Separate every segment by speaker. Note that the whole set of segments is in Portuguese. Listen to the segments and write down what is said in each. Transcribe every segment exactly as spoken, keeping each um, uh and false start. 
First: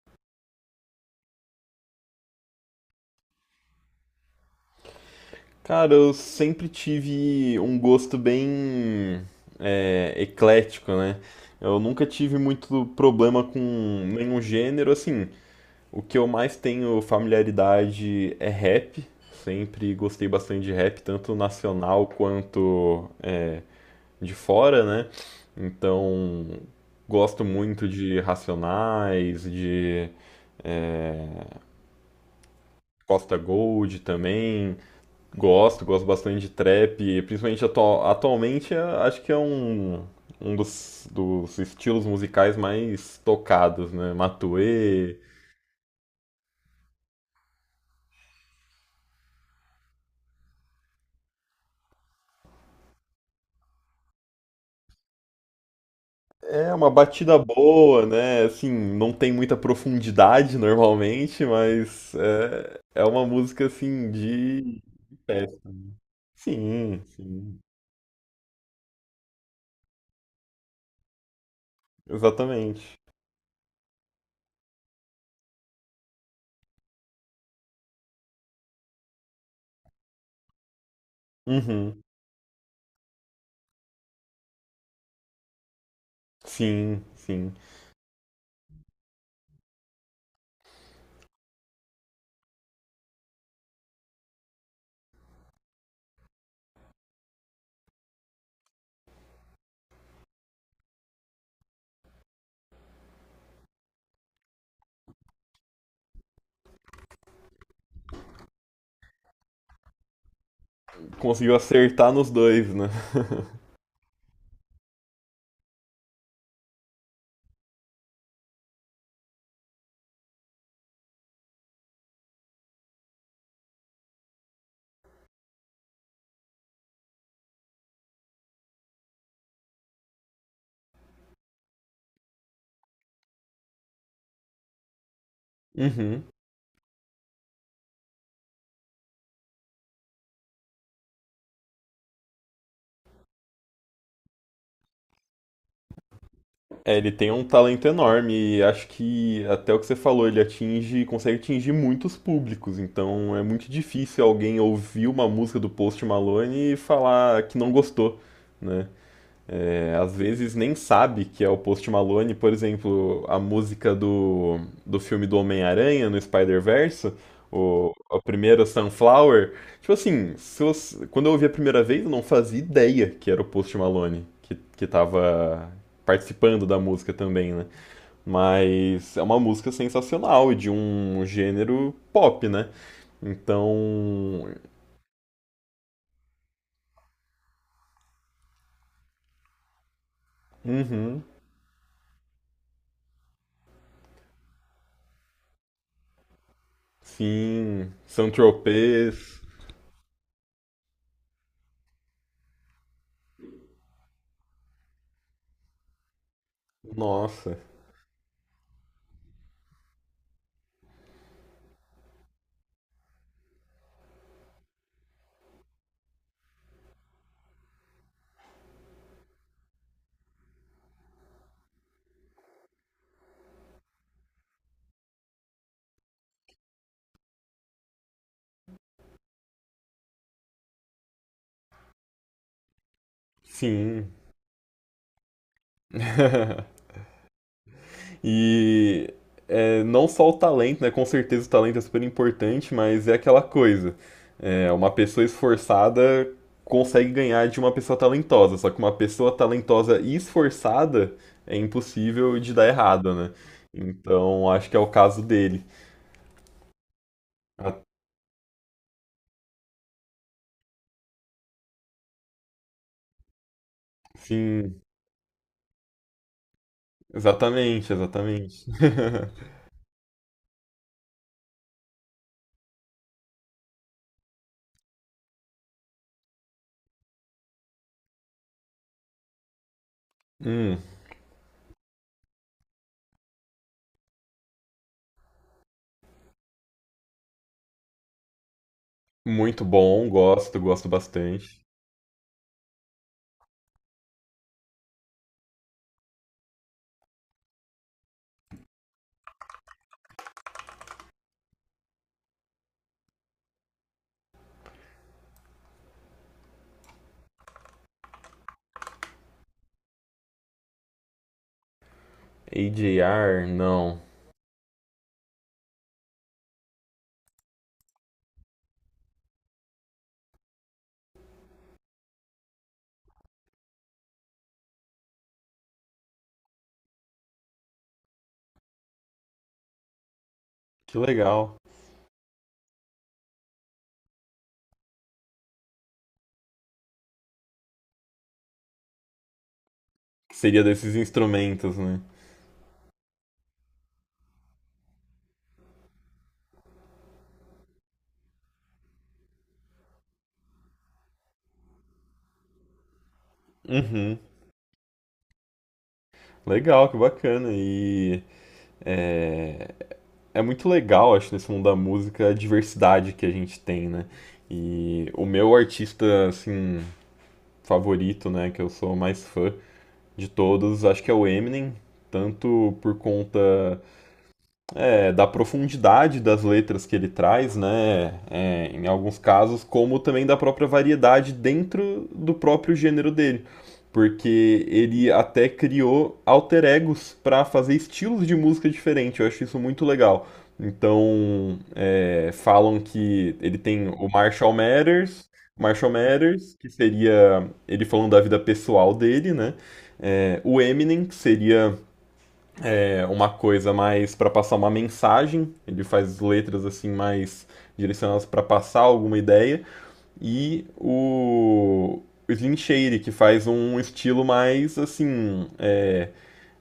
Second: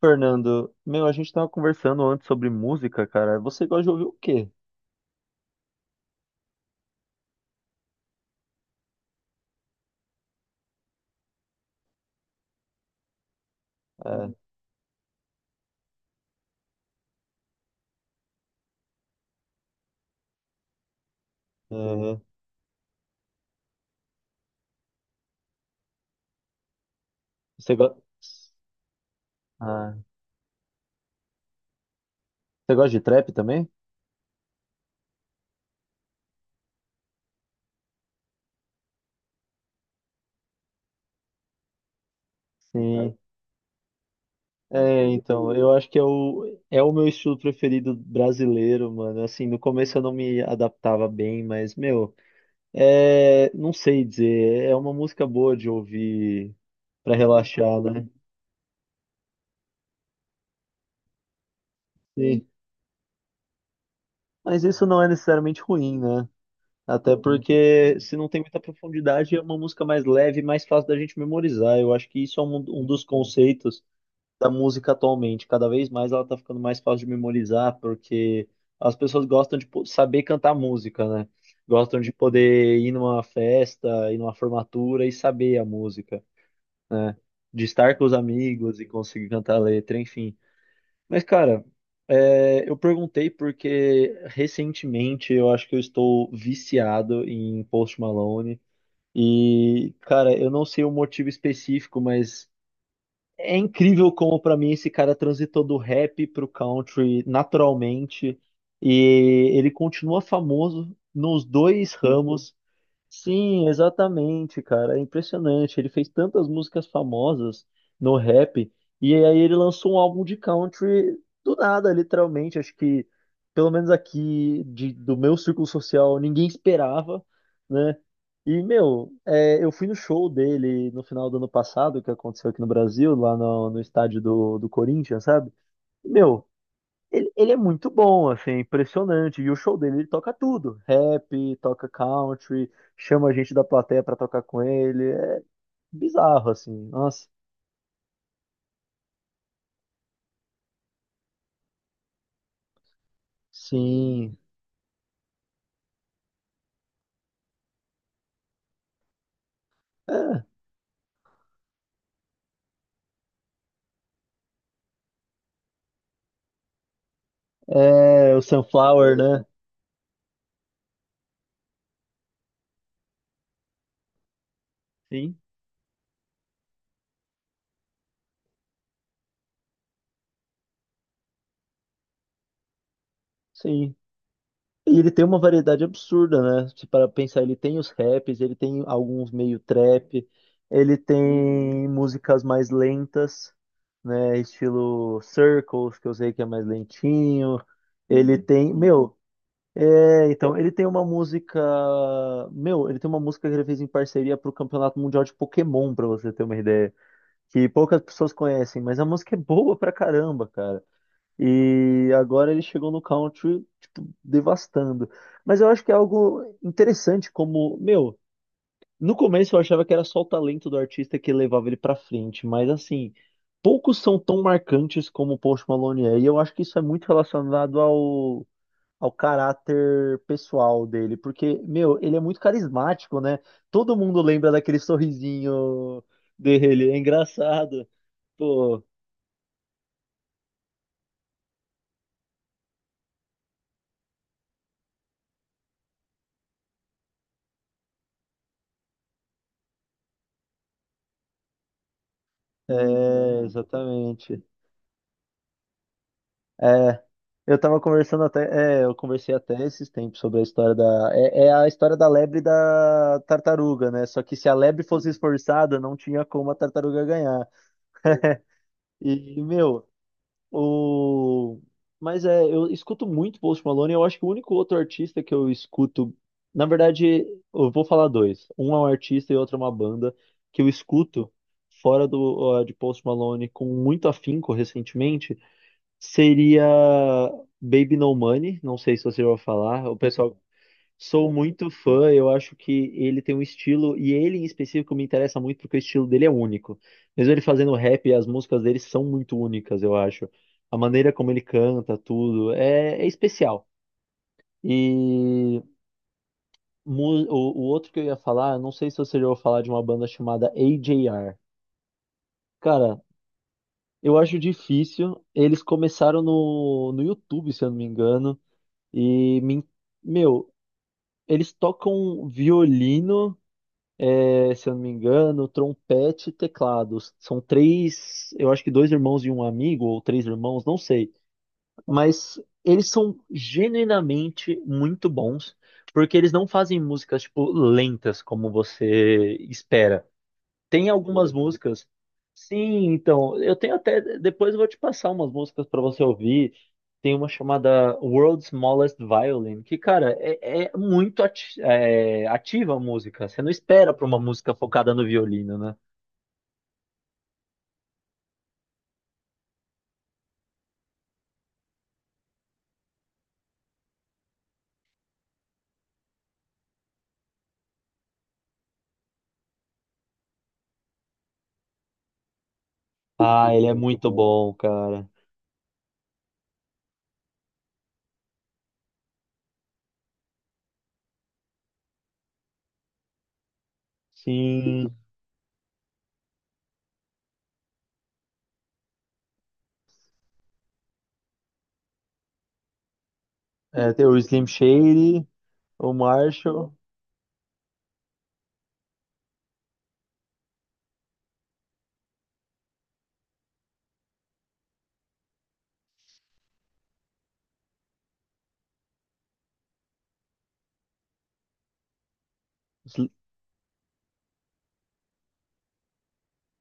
Speaker 1: Fernando, meu, a gente tava conversando antes sobre música, cara. Você gosta de ouvir o quê?
Speaker 2: Cara, eu sempre tive um gosto bem é, eclético, né? Eu nunca tive muito problema com
Speaker 1: É,
Speaker 2: nenhum gênero, assim. O que eu mais tenho familiaridade é rap. Sempre gostei bastante de rap, tanto nacional
Speaker 1: é,
Speaker 2: quanto é, de fora, né? Então, gosto
Speaker 1: você
Speaker 2: muito
Speaker 1: gosta,
Speaker 2: de Racionais,
Speaker 1: ah,
Speaker 2: de é,
Speaker 1: você gosta de trap
Speaker 2: Costa
Speaker 1: também?
Speaker 2: Gold também. Gosto, gosto bastante de trap, principalmente atu- atualmente é- acho que é um, um dos, dos estilos musicais
Speaker 1: Sim.
Speaker 2: mais tocados, né?
Speaker 1: É,
Speaker 2: Matuê,
Speaker 1: então, eu acho que é o, é o meu estilo preferido brasileiro, mano. Assim, no começo eu não me adaptava bem, mas, meu, é, não sei dizer. É uma música boa de ouvir
Speaker 2: é uma
Speaker 1: pra
Speaker 2: batida
Speaker 1: relaxar,
Speaker 2: boa,
Speaker 1: né?
Speaker 2: né? Assim, não tem muita profundidade normalmente, mas
Speaker 1: Sim.
Speaker 2: é, é uma música assim
Speaker 1: Mas
Speaker 2: de
Speaker 1: isso não é
Speaker 2: é,
Speaker 1: necessariamente ruim, né?
Speaker 2: Sim,
Speaker 1: Até
Speaker 2: sim,
Speaker 1: porque se não tem muita profundidade, é uma música mais leve, mais fácil da gente memorizar. Eu acho que isso é um, um
Speaker 2: exatamente.
Speaker 1: dos conceitos da música atualmente. Cada vez mais ela tá ficando mais fácil de memorizar, porque as pessoas gostam de po- saber cantar música, né? Gostam
Speaker 2: Uhum,
Speaker 1: de poder ir numa festa, ir numa formatura e saber a música,
Speaker 2: sim,
Speaker 1: né?
Speaker 2: sim.
Speaker 1: De estar com os amigos e conseguir cantar a letra, enfim. Mas, cara, é, eu perguntei porque recentemente eu acho que eu estou viciado em Post Malone. E, cara, eu não sei o motivo específico, mas é incrível como pra mim esse cara transitou do rap pro country naturalmente. E ele continua famoso nos
Speaker 2: Conseguiu
Speaker 1: dois, uhum,
Speaker 2: acertar nos
Speaker 1: ramos.
Speaker 2: dois, né?
Speaker 1: Sim, exatamente, cara. É impressionante. Ele fez tantas músicas famosas no rap, e aí ele lançou um álbum de country do nada, literalmente. Acho que, pelo menos aqui de- do meu círculo social, ninguém esperava, né? E, meu, é, eu fui no show dele no final do ano passado, que aconteceu aqui no Brasil, lá no, no estádio do, do Corinthians, sabe?
Speaker 2: Uhum.
Speaker 1: Meu, ele, ele é muito bom, assim, é impressionante. E o show dele, ele toca tudo. Rap, toca country, chama a gente da plateia pra tocar com ele. É bizarro, assim.
Speaker 2: É, ele
Speaker 1: Nossa,
Speaker 2: tem um talento enorme e acho que até o que você falou, ele atinge, consegue atingir muitos públicos, então é muito difícil
Speaker 1: sim.
Speaker 2: alguém ouvir uma música do Post Malone e falar que não gostou, né? É, às vezes nem sabe que é o Post Malone, por exemplo, a música do, do filme do Homem-Aranha no Spider-Verse, o, a
Speaker 1: É, é o
Speaker 2: primeira
Speaker 1: Sunflower, né?
Speaker 2: Sunflower. Tipo assim, se você- quando eu ouvi a primeira vez, eu não fazia ideia que era o Post Malone que, que
Speaker 1: Sim,
Speaker 2: tava participando da música também, né? Mas é uma música sensacional e de um gênero pop, né?
Speaker 1: sim.
Speaker 2: Então,
Speaker 1: E ele tem uma variedade absurda, né? Se para pensar, ele tem os raps, ele tem alguns meio trap, ele
Speaker 2: uhum,
Speaker 1: tem músicas mais lentas, né? Estilo Circles, que eu sei que é mais lentinho.
Speaker 2: sim,
Speaker 1: Ele tem, meu,
Speaker 2: Saint-Tropez,
Speaker 1: É, então, ele tem uma música. Meu, ele tem uma música que ele fez em parceria pro Campeonato Mundial de Pokémon, pra você ter uma ideia.
Speaker 2: nossa.
Speaker 1: Que poucas pessoas conhecem, mas a música é boa pra caramba, cara. E agora ele chegou no country, tipo, devastando. Mas eu acho que é algo interessante, como. Meu, no começo eu achava que era só o talento do artista que levava ele pra frente, mas assim. Poucos são tão marcantes como o Post Malone é, e eu acho que isso é muito relacionado ao ao caráter pessoal dele, porque, meu, ele é muito carismático, né? Todo
Speaker 2: Sim.
Speaker 1: mundo lembra daquele sorrisinho dele, é engraçado. Pô,
Speaker 2: E é, não só o talento, né? Com certeza o talento é super importante, mas é aquela coisa. É, uma pessoa esforçada consegue ganhar de uma pessoa talentosa, só que uma pessoa talentosa e esforçada é impossível de dar errado, né?
Speaker 1: é, exatamente.
Speaker 2: Então acho que é o caso dele.
Speaker 1: É, eu
Speaker 2: A-
Speaker 1: tava conversando até, é, eu conversei até esses tempos sobre a história da, é, é a história da lebre e da tartaruga, né? Só que se a
Speaker 2: Sim,
Speaker 1: lebre fosse esforçada, não tinha como a tartaruga ganhar.
Speaker 2: exatamente, exatamente.
Speaker 1: E, meu, O... Mas é, eu escuto muito Post Malone. Eu acho que o único outro artista que eu escuto. Na verdade, eu vou falar dois. Um é um artista e outro é uma banda que eu
Speaker 2: Hum,
Speaker 1: escuto fora do, ó, de Post Malone com muito afinco recentemente. Seria Baby No Money. Não sei se você vai
Speaker 2: muito
Speaker 1: falar. O
Speaker 2: bom,
Speaker 1: pessoal.
Speaker 2: gosto, gosto
Speaker 1: Sou
Speaker 2: bastante.
Speaker 1: muito fã, eu acho que ele tem um estilo, e ele em específico me interessa muito porque o estilo dele é único. Mesmo ele fazendo rap, as músicas dele são muito únicas, eu acho. A maneira como ele canta, tudo, é, é especial. E mu- o, o outro que eu ia falar, eu não sei se você já ouviu falar de uma banda chamada A J R. Cara,
Speaker 2: A J R, não.
Speaker 1: eu acho difícil. Eles começaram no, no YouTube, se eu não me engano, e me, meu, eles tocam violino. É, se eu não me engano, trompete e teclados. São três, eu acho que dois irmãos e um amigo, ou três irmãos, não
Speaker 2: Que
Speaker 1: sei.
Speaker 2: legal.
Speaker 1: Mas eles são genuinamente muito bons, porque eles não fazem músicas, tipo, lentas, como você espera.
Speaker 2: Que seria
Speaker 1: Tem
Speaker 2: desses
Speaker 1: algumas
Speaker 2: instrumentos,
Speaker 1: músicas.
Speaker 2: né?
Speaker 1: Sim, então, eu tenho até. Depois eu vou te passar umas músicas pra você ouvir. Tem uma chamada World's Smallest Violin, que, cara, é, é muito ati- é, ativa a música. Você não espera pra
Speaker 2: Uhum.
Speaker 1: uma música focada no violino, né?
Speaker 2: Legal, que bacana. E é, é muito legal, acho, nesse mundo da música, a diversidade que a gente tem, né? E o meu artista, assim, favorito, né, que eu sou mais fã de todos, acho que é o Eminem, tanto por
Speaker 1: Ah, ele é
Speaker 2: conta
Speaker 1: muito bom, cara.
Speaker 2: é, da profundidade das letras que ele traz, né? É, em alguns casos, como também da própria variedade dentro do próprio gênero dele. Porque
Speaker 1: Sim.
Speaker 2: ele até criou alter egos para fazer estilos de música diferente. Eu acho isso muito legal. Então, é, falam que ele tem
Speaker 1: É, tem
Speaker 2: o
Speaker 1: o Slim
Speaker 2: Marshall
Speaker 1: Shady,
Speaker 2: Matters, Marshall
Speaker 1: o
Speaker 2: Matters, que
Speaker 1: Marshall,
Speaker 2: seria ele falando da vida pessoal dele, né? É, o Eminem, que seria é uma coisa mais para passar uma mensagem, ele faz letras assim mais direcionadas para passar alguma ideia, e o, o Slim Shady,
Speaker 1: Sl-
Speaker 2: que faz um estilo mais assim, é,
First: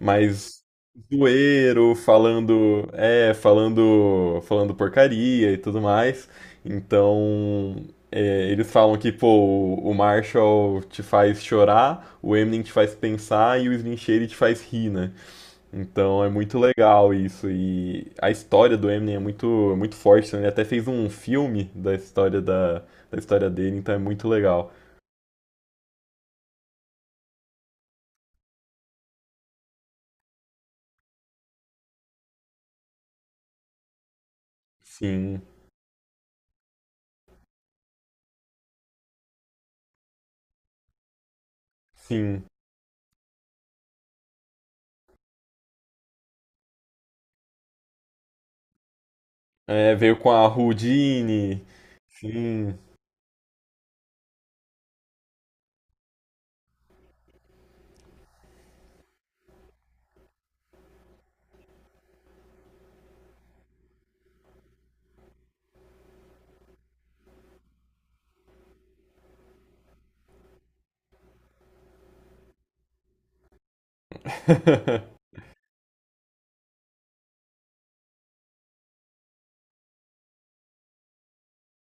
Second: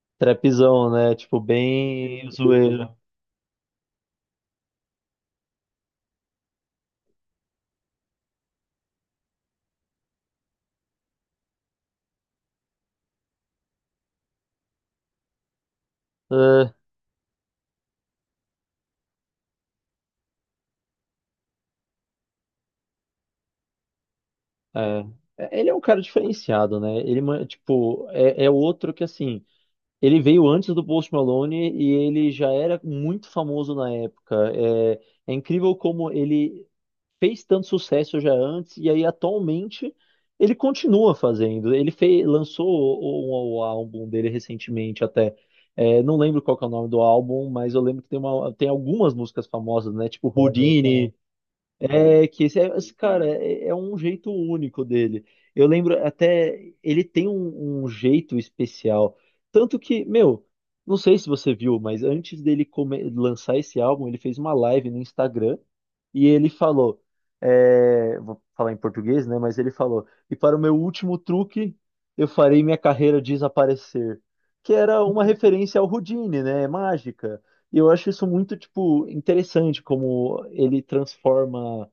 Speaker 2: mais
Speaker 1: trapzão, né? Tipo,
Speaker 2: zoeiro,
Speaker 1: bem zoeiro.
Speaker 2: falando, é, falando, falando porcaria e tudo mais. Então, é, eles falam que, pô, o Marshall te faz chorar, o Eminem te faz pensar e o Slim Shady te faz rir, né? Então é muito legal isso. E a história do Eminem é muito, muito forte. Né? Ele até fez um filme da história da, da história dele, então é muito legal.
Speaker 1: É. É, ele é um cara diferenciado, né? Ele, ma- tipo, é, é outro que, assim, ele veio antes do Post Malone e ele já era muito famoso na época. É, é
Speaker 2: Sim,
Speaker 1: incrível como ele fez tanto sucesso já antes e aí atualmente ele continua fazendo. Ele fez,
Speaker 2: sim.
Speaker 1: lançou o, o- um, o álbum dele recentemente até. É, não lembro qual que é o nome do álbum, mas eu lembro que tem, uma, tem algumas músicas famosas,
Speaker 2: É,
Speaker 1: né?
Speaker 2: veio
Speaker 1: Tipo
Speaker 2: com
Speaker 1: Olha só.
Speaker 2: a
Speaker 1: Houdini,
Speaker 2: Houdini.
Speaker 1: é que esse,
Speaker 2: Sim.
Speaker 1: é- esse cara é, é um jeito único dele. Eu lembro até ele tem um, um jeito especial, tanto que, meu, não sei se você viu, mas antes dele come- lançar esse álbum, ele fez uma live no Instagram e ele falou, é, vou falar em português, né? Mas ele falou: e para o meu último truque, eu farei minha carreira desaparecer, que era uma referência ao Houdini, né? É Mágica. E eu acho isso muito, tipo, interessante, como ele transforma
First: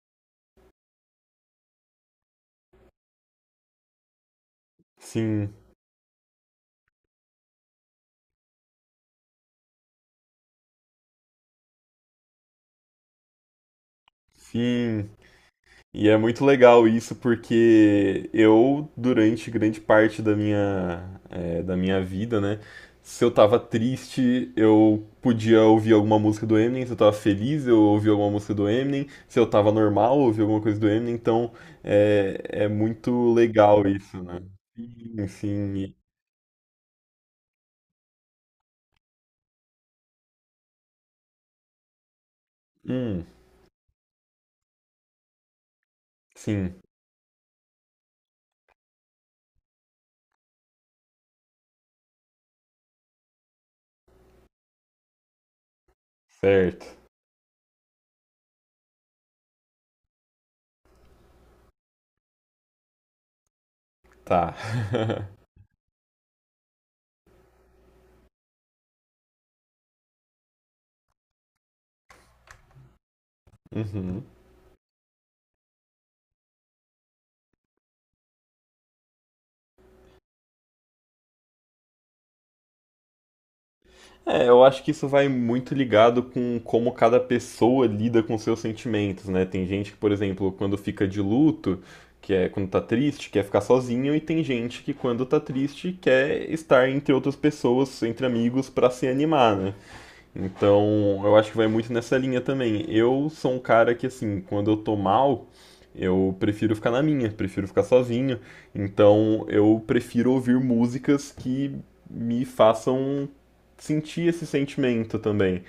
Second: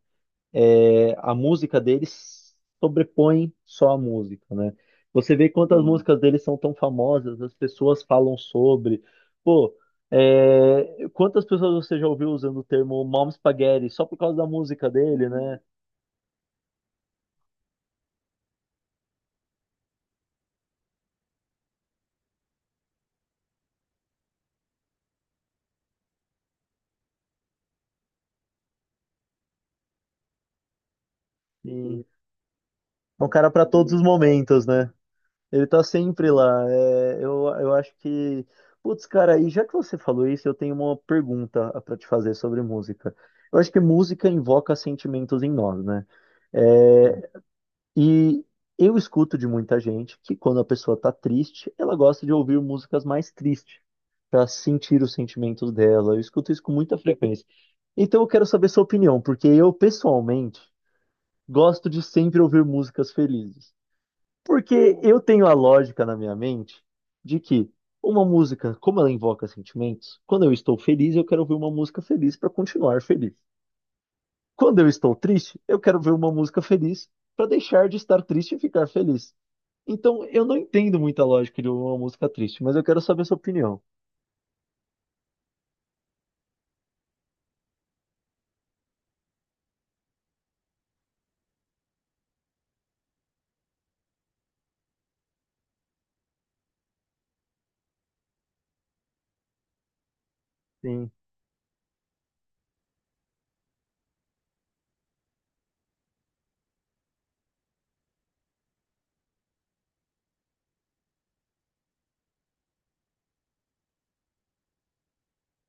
Speaker 1: é, a música deles sobrepõe só a música, né? Você vê
Speaker 2: Sim,
Speaker 1: quantas, sim, músicas dele são tão famosas, as pessoas falam sobre. Pô, é, quantas pessoas você já ouviu usando o termo mom spaghetti só por causa da música
Speaker 2: sim.
Speaker 1: dele, né?
Speaker 2: E é muito legal isso porque eu, durante grande parte da minha, é, da minha vida, né? Se eu tava triste, eu podia ouvir alguma música do Eminem. Se eu tava feliz, eu ouvia alguma música do Eminem. Se eu tava normal, eu ouvia alguma coisa do Eminem. Então
Speaker 1: E
Speaker 2: é, é
Speaker 1: é um
Speaker 2: muito
Speaker 1: cara para
Speaker 2: legal
Speaker 1: todos os
Speaker 2: isso, né?
Speaker 1: momentos, né?
Speaker 2: Sim,
Speaker 1: Ele tá
Speaker 2: sim.
Speaker 1: sempre lá. É, eu, eu acho que. Putz, cara, e já que você falou isso, eu tenho uma pergunta, ah, pra te fazer sobre música.
Speaker 2: Hum,
Speaker 1: Eu acho que música invoca sentimentos em nós, né?
Speaker 2: sim,
Speaker 1: É, e eu escuto de muita gente que quando a pessoa tá triste, ela gosta de ouvir músicas mais tristes, pra sentir os sentimentos dela. Eu escuto isso com
Speaker 2: certo.
Speaker 1: muita frequência. Então eu quero saber sua opinião, porque eu, pessoalmente, gosto de sempre ouvir músicas felizes.
Speaker 2: Tá.
Speaker 1: Porque eu tenho a lógica na minha mente de que uma música, como ela invoca sentimentos, quando eu estou feliz, eu quero ouvir uma música feliz para continuar feliz.
Speaker 2: Uhum.
Speaker 1: Quando eu estou triste, eu quero ver uma música feliz para deixar de estar triste e ficar feliz. Então, eu não entendo muita lógica de uma música triste, mas eu quero saber a sua opinião.
Speaker 2: É, eu acho que isso vai muito ligado com como cada pessoa lida com seus sentimentos, né? Tem gente que, por exemplo, quando fica de luto, que é quando tá triste, quer ficar sozinho, e tem gente que, quando tá triste, quer estar entre outras pessoas, entre amigos, pra se animar, né?
Speaker 1: Sim,
Speaker 2: Então, eu acho que vai muito nessa linha também. Eu sou um cara que, assim, quando eu tô mal, eu prefiro ficar na minha, prefiro ficar sozinho. Então, eu prefiro ouvir músicas que me façam sentir esse sentimento também.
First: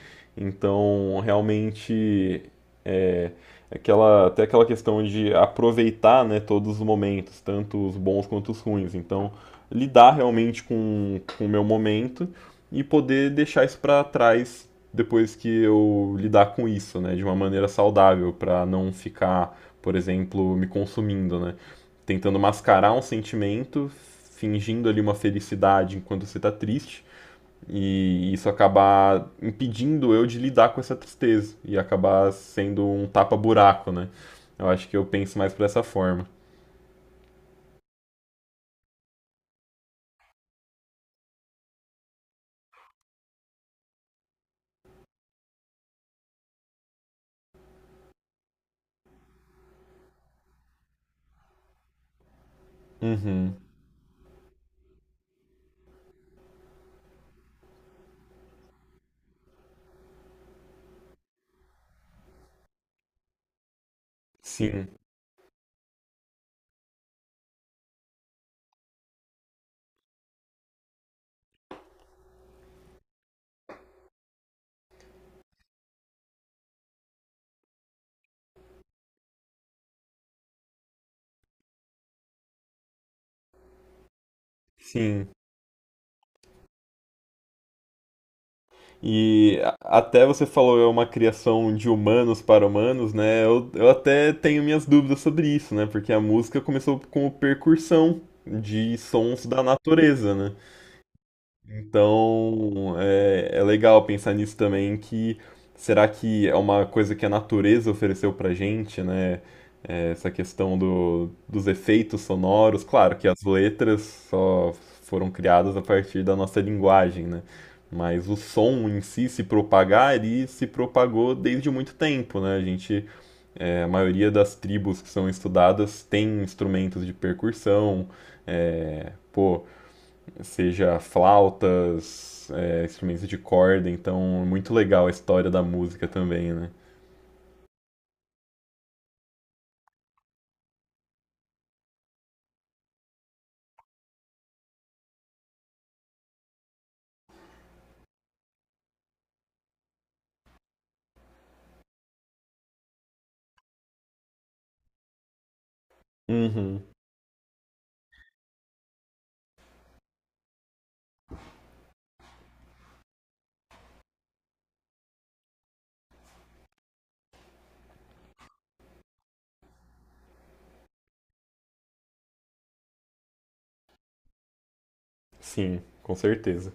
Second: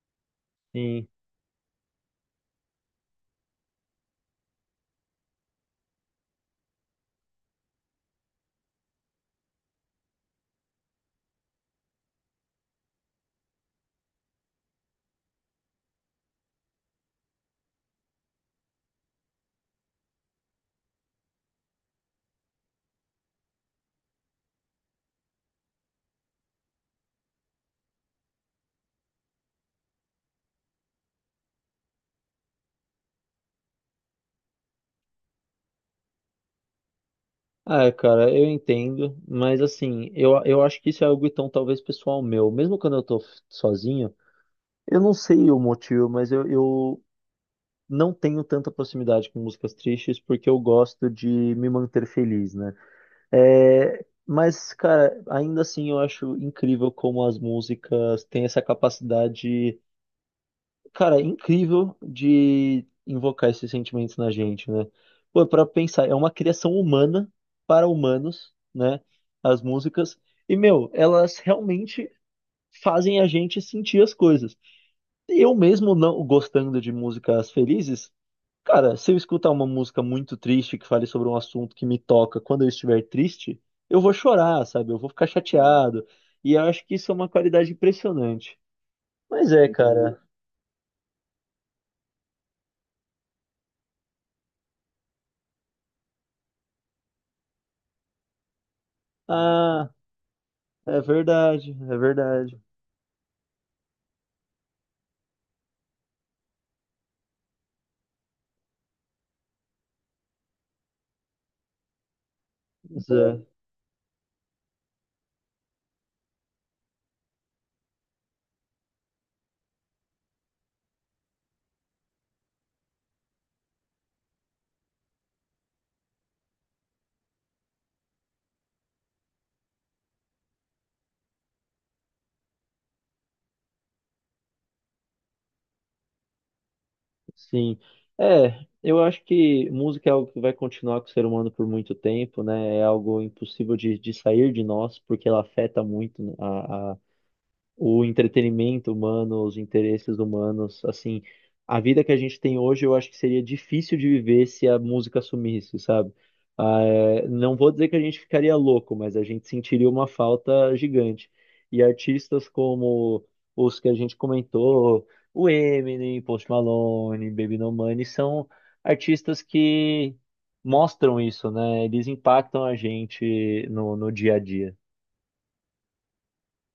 Speaker 1: sim.
Speaker 2: Então, realmente, é, é aquela, até aquela questão de aproveitar, né, todos os momentos, tanto os bons quanto os ruins. Então, lidar realmente com, com o meu momento e poder deixar isso para trás depois que eu lidar com isso, né, de uma maneira saudável, para não ficar, por exemplo, me consumindo, né, tentando mascarar um sentimento, fingindo ali uma felicidade enquanto você está triste e isso acabar impedindo eu de lidar com essa tristeza e acabar sendo um tapa-buraco, né? Eu acho que eu penso mais por essa forma.
Speaker 1: Ah, cara, eu entendo, mas assim, eu, eu acho que isso é algo então talvez pessoal meu. Mesmo quando eu tô f- sozinho, eu não sei o motivo, mas eu, eu não tenho tanta proximidade com músicas tristes porque eu gosto de me manter feliz, né?
Speaker 2: Uhum.
Speaker 1: É, mas, cara, ainda assim eu acho incrível como as músicas têm essa capacidade, cara, incrível de invocar esses sentimentos na gente, né?
Speaker 2: Sim,
Speaker 1: Pô, pra pensar, é uma criação humana para humanos, né? As músicas. E, meu, elas realmente fazem a gente sentir as coisas. Eu mesmo não gostando de músicas felizes, cara, se eu escutar uma música muito triste que fale sobre um assunto que me toca quando eu estiver triste, eu vou chorar, sabe? Eu vou ficar
Speaker 2: sim.
Speaker 1: chateado. E eu acho que isso é uma qualidade impressionante. Mas
Speaker 2: E
Speaker 1: é,
Speaker 2: a-
Speaker 1: cara.
Speaker 2: até você falou é uma criação de humanos para humanos, né? Eu, eu até tenho minhas dúvidas sobre isso, né? Porque a música começou com percussão de sons da
Speaker 1: Ah,
Speaker 2: natureza, né?
Speaker 1: é verdade, é verdade.
Speaker 2: Então, é, é legal pensar nisso também, que será que é uma coisa que a natureza ofereceu pra gente, né? É, essa questão do, dos efeitos sonoros.
Speaker 1: Mas
Speaker 2: Claro que
Speaker 1: é,
Speaker 2: as letras só foram criadas a partir da nossa linguagem, né? Mas o som em si se propagar e se propagou desde muito tempo, né? A gente, é, a maioria das tribos que são estudadas tem instrumentos de percussão, é, pô seja flautas, é, instrumentos de corda, então é muito legal a história da música também, né?
Speaker 1: sim. É, eu acho que música é algo que vai continuar com o ser humano por muito tempo, né? É algo impossível de, de sair de nós, porque ela afeta muito, né, a o entretenimento humano, os interesses humanos, assim, a vida que a gente tem hoje, eu acho que seria difícil de viver se a música sumisse, sabe? Ah,
Speaker 2: Uhum,
Speaker 1: é, não vou dizer que a gente ficaria louco, mas a gente sentiria uma falta gigante. E artistas como os que a gente comentou, o Eminem, Post Malone, Baby No Money, são artistas que mostram isso, né? Eles impactam a gente no, no dia a dia.
Speaker 2: sim, com certeza.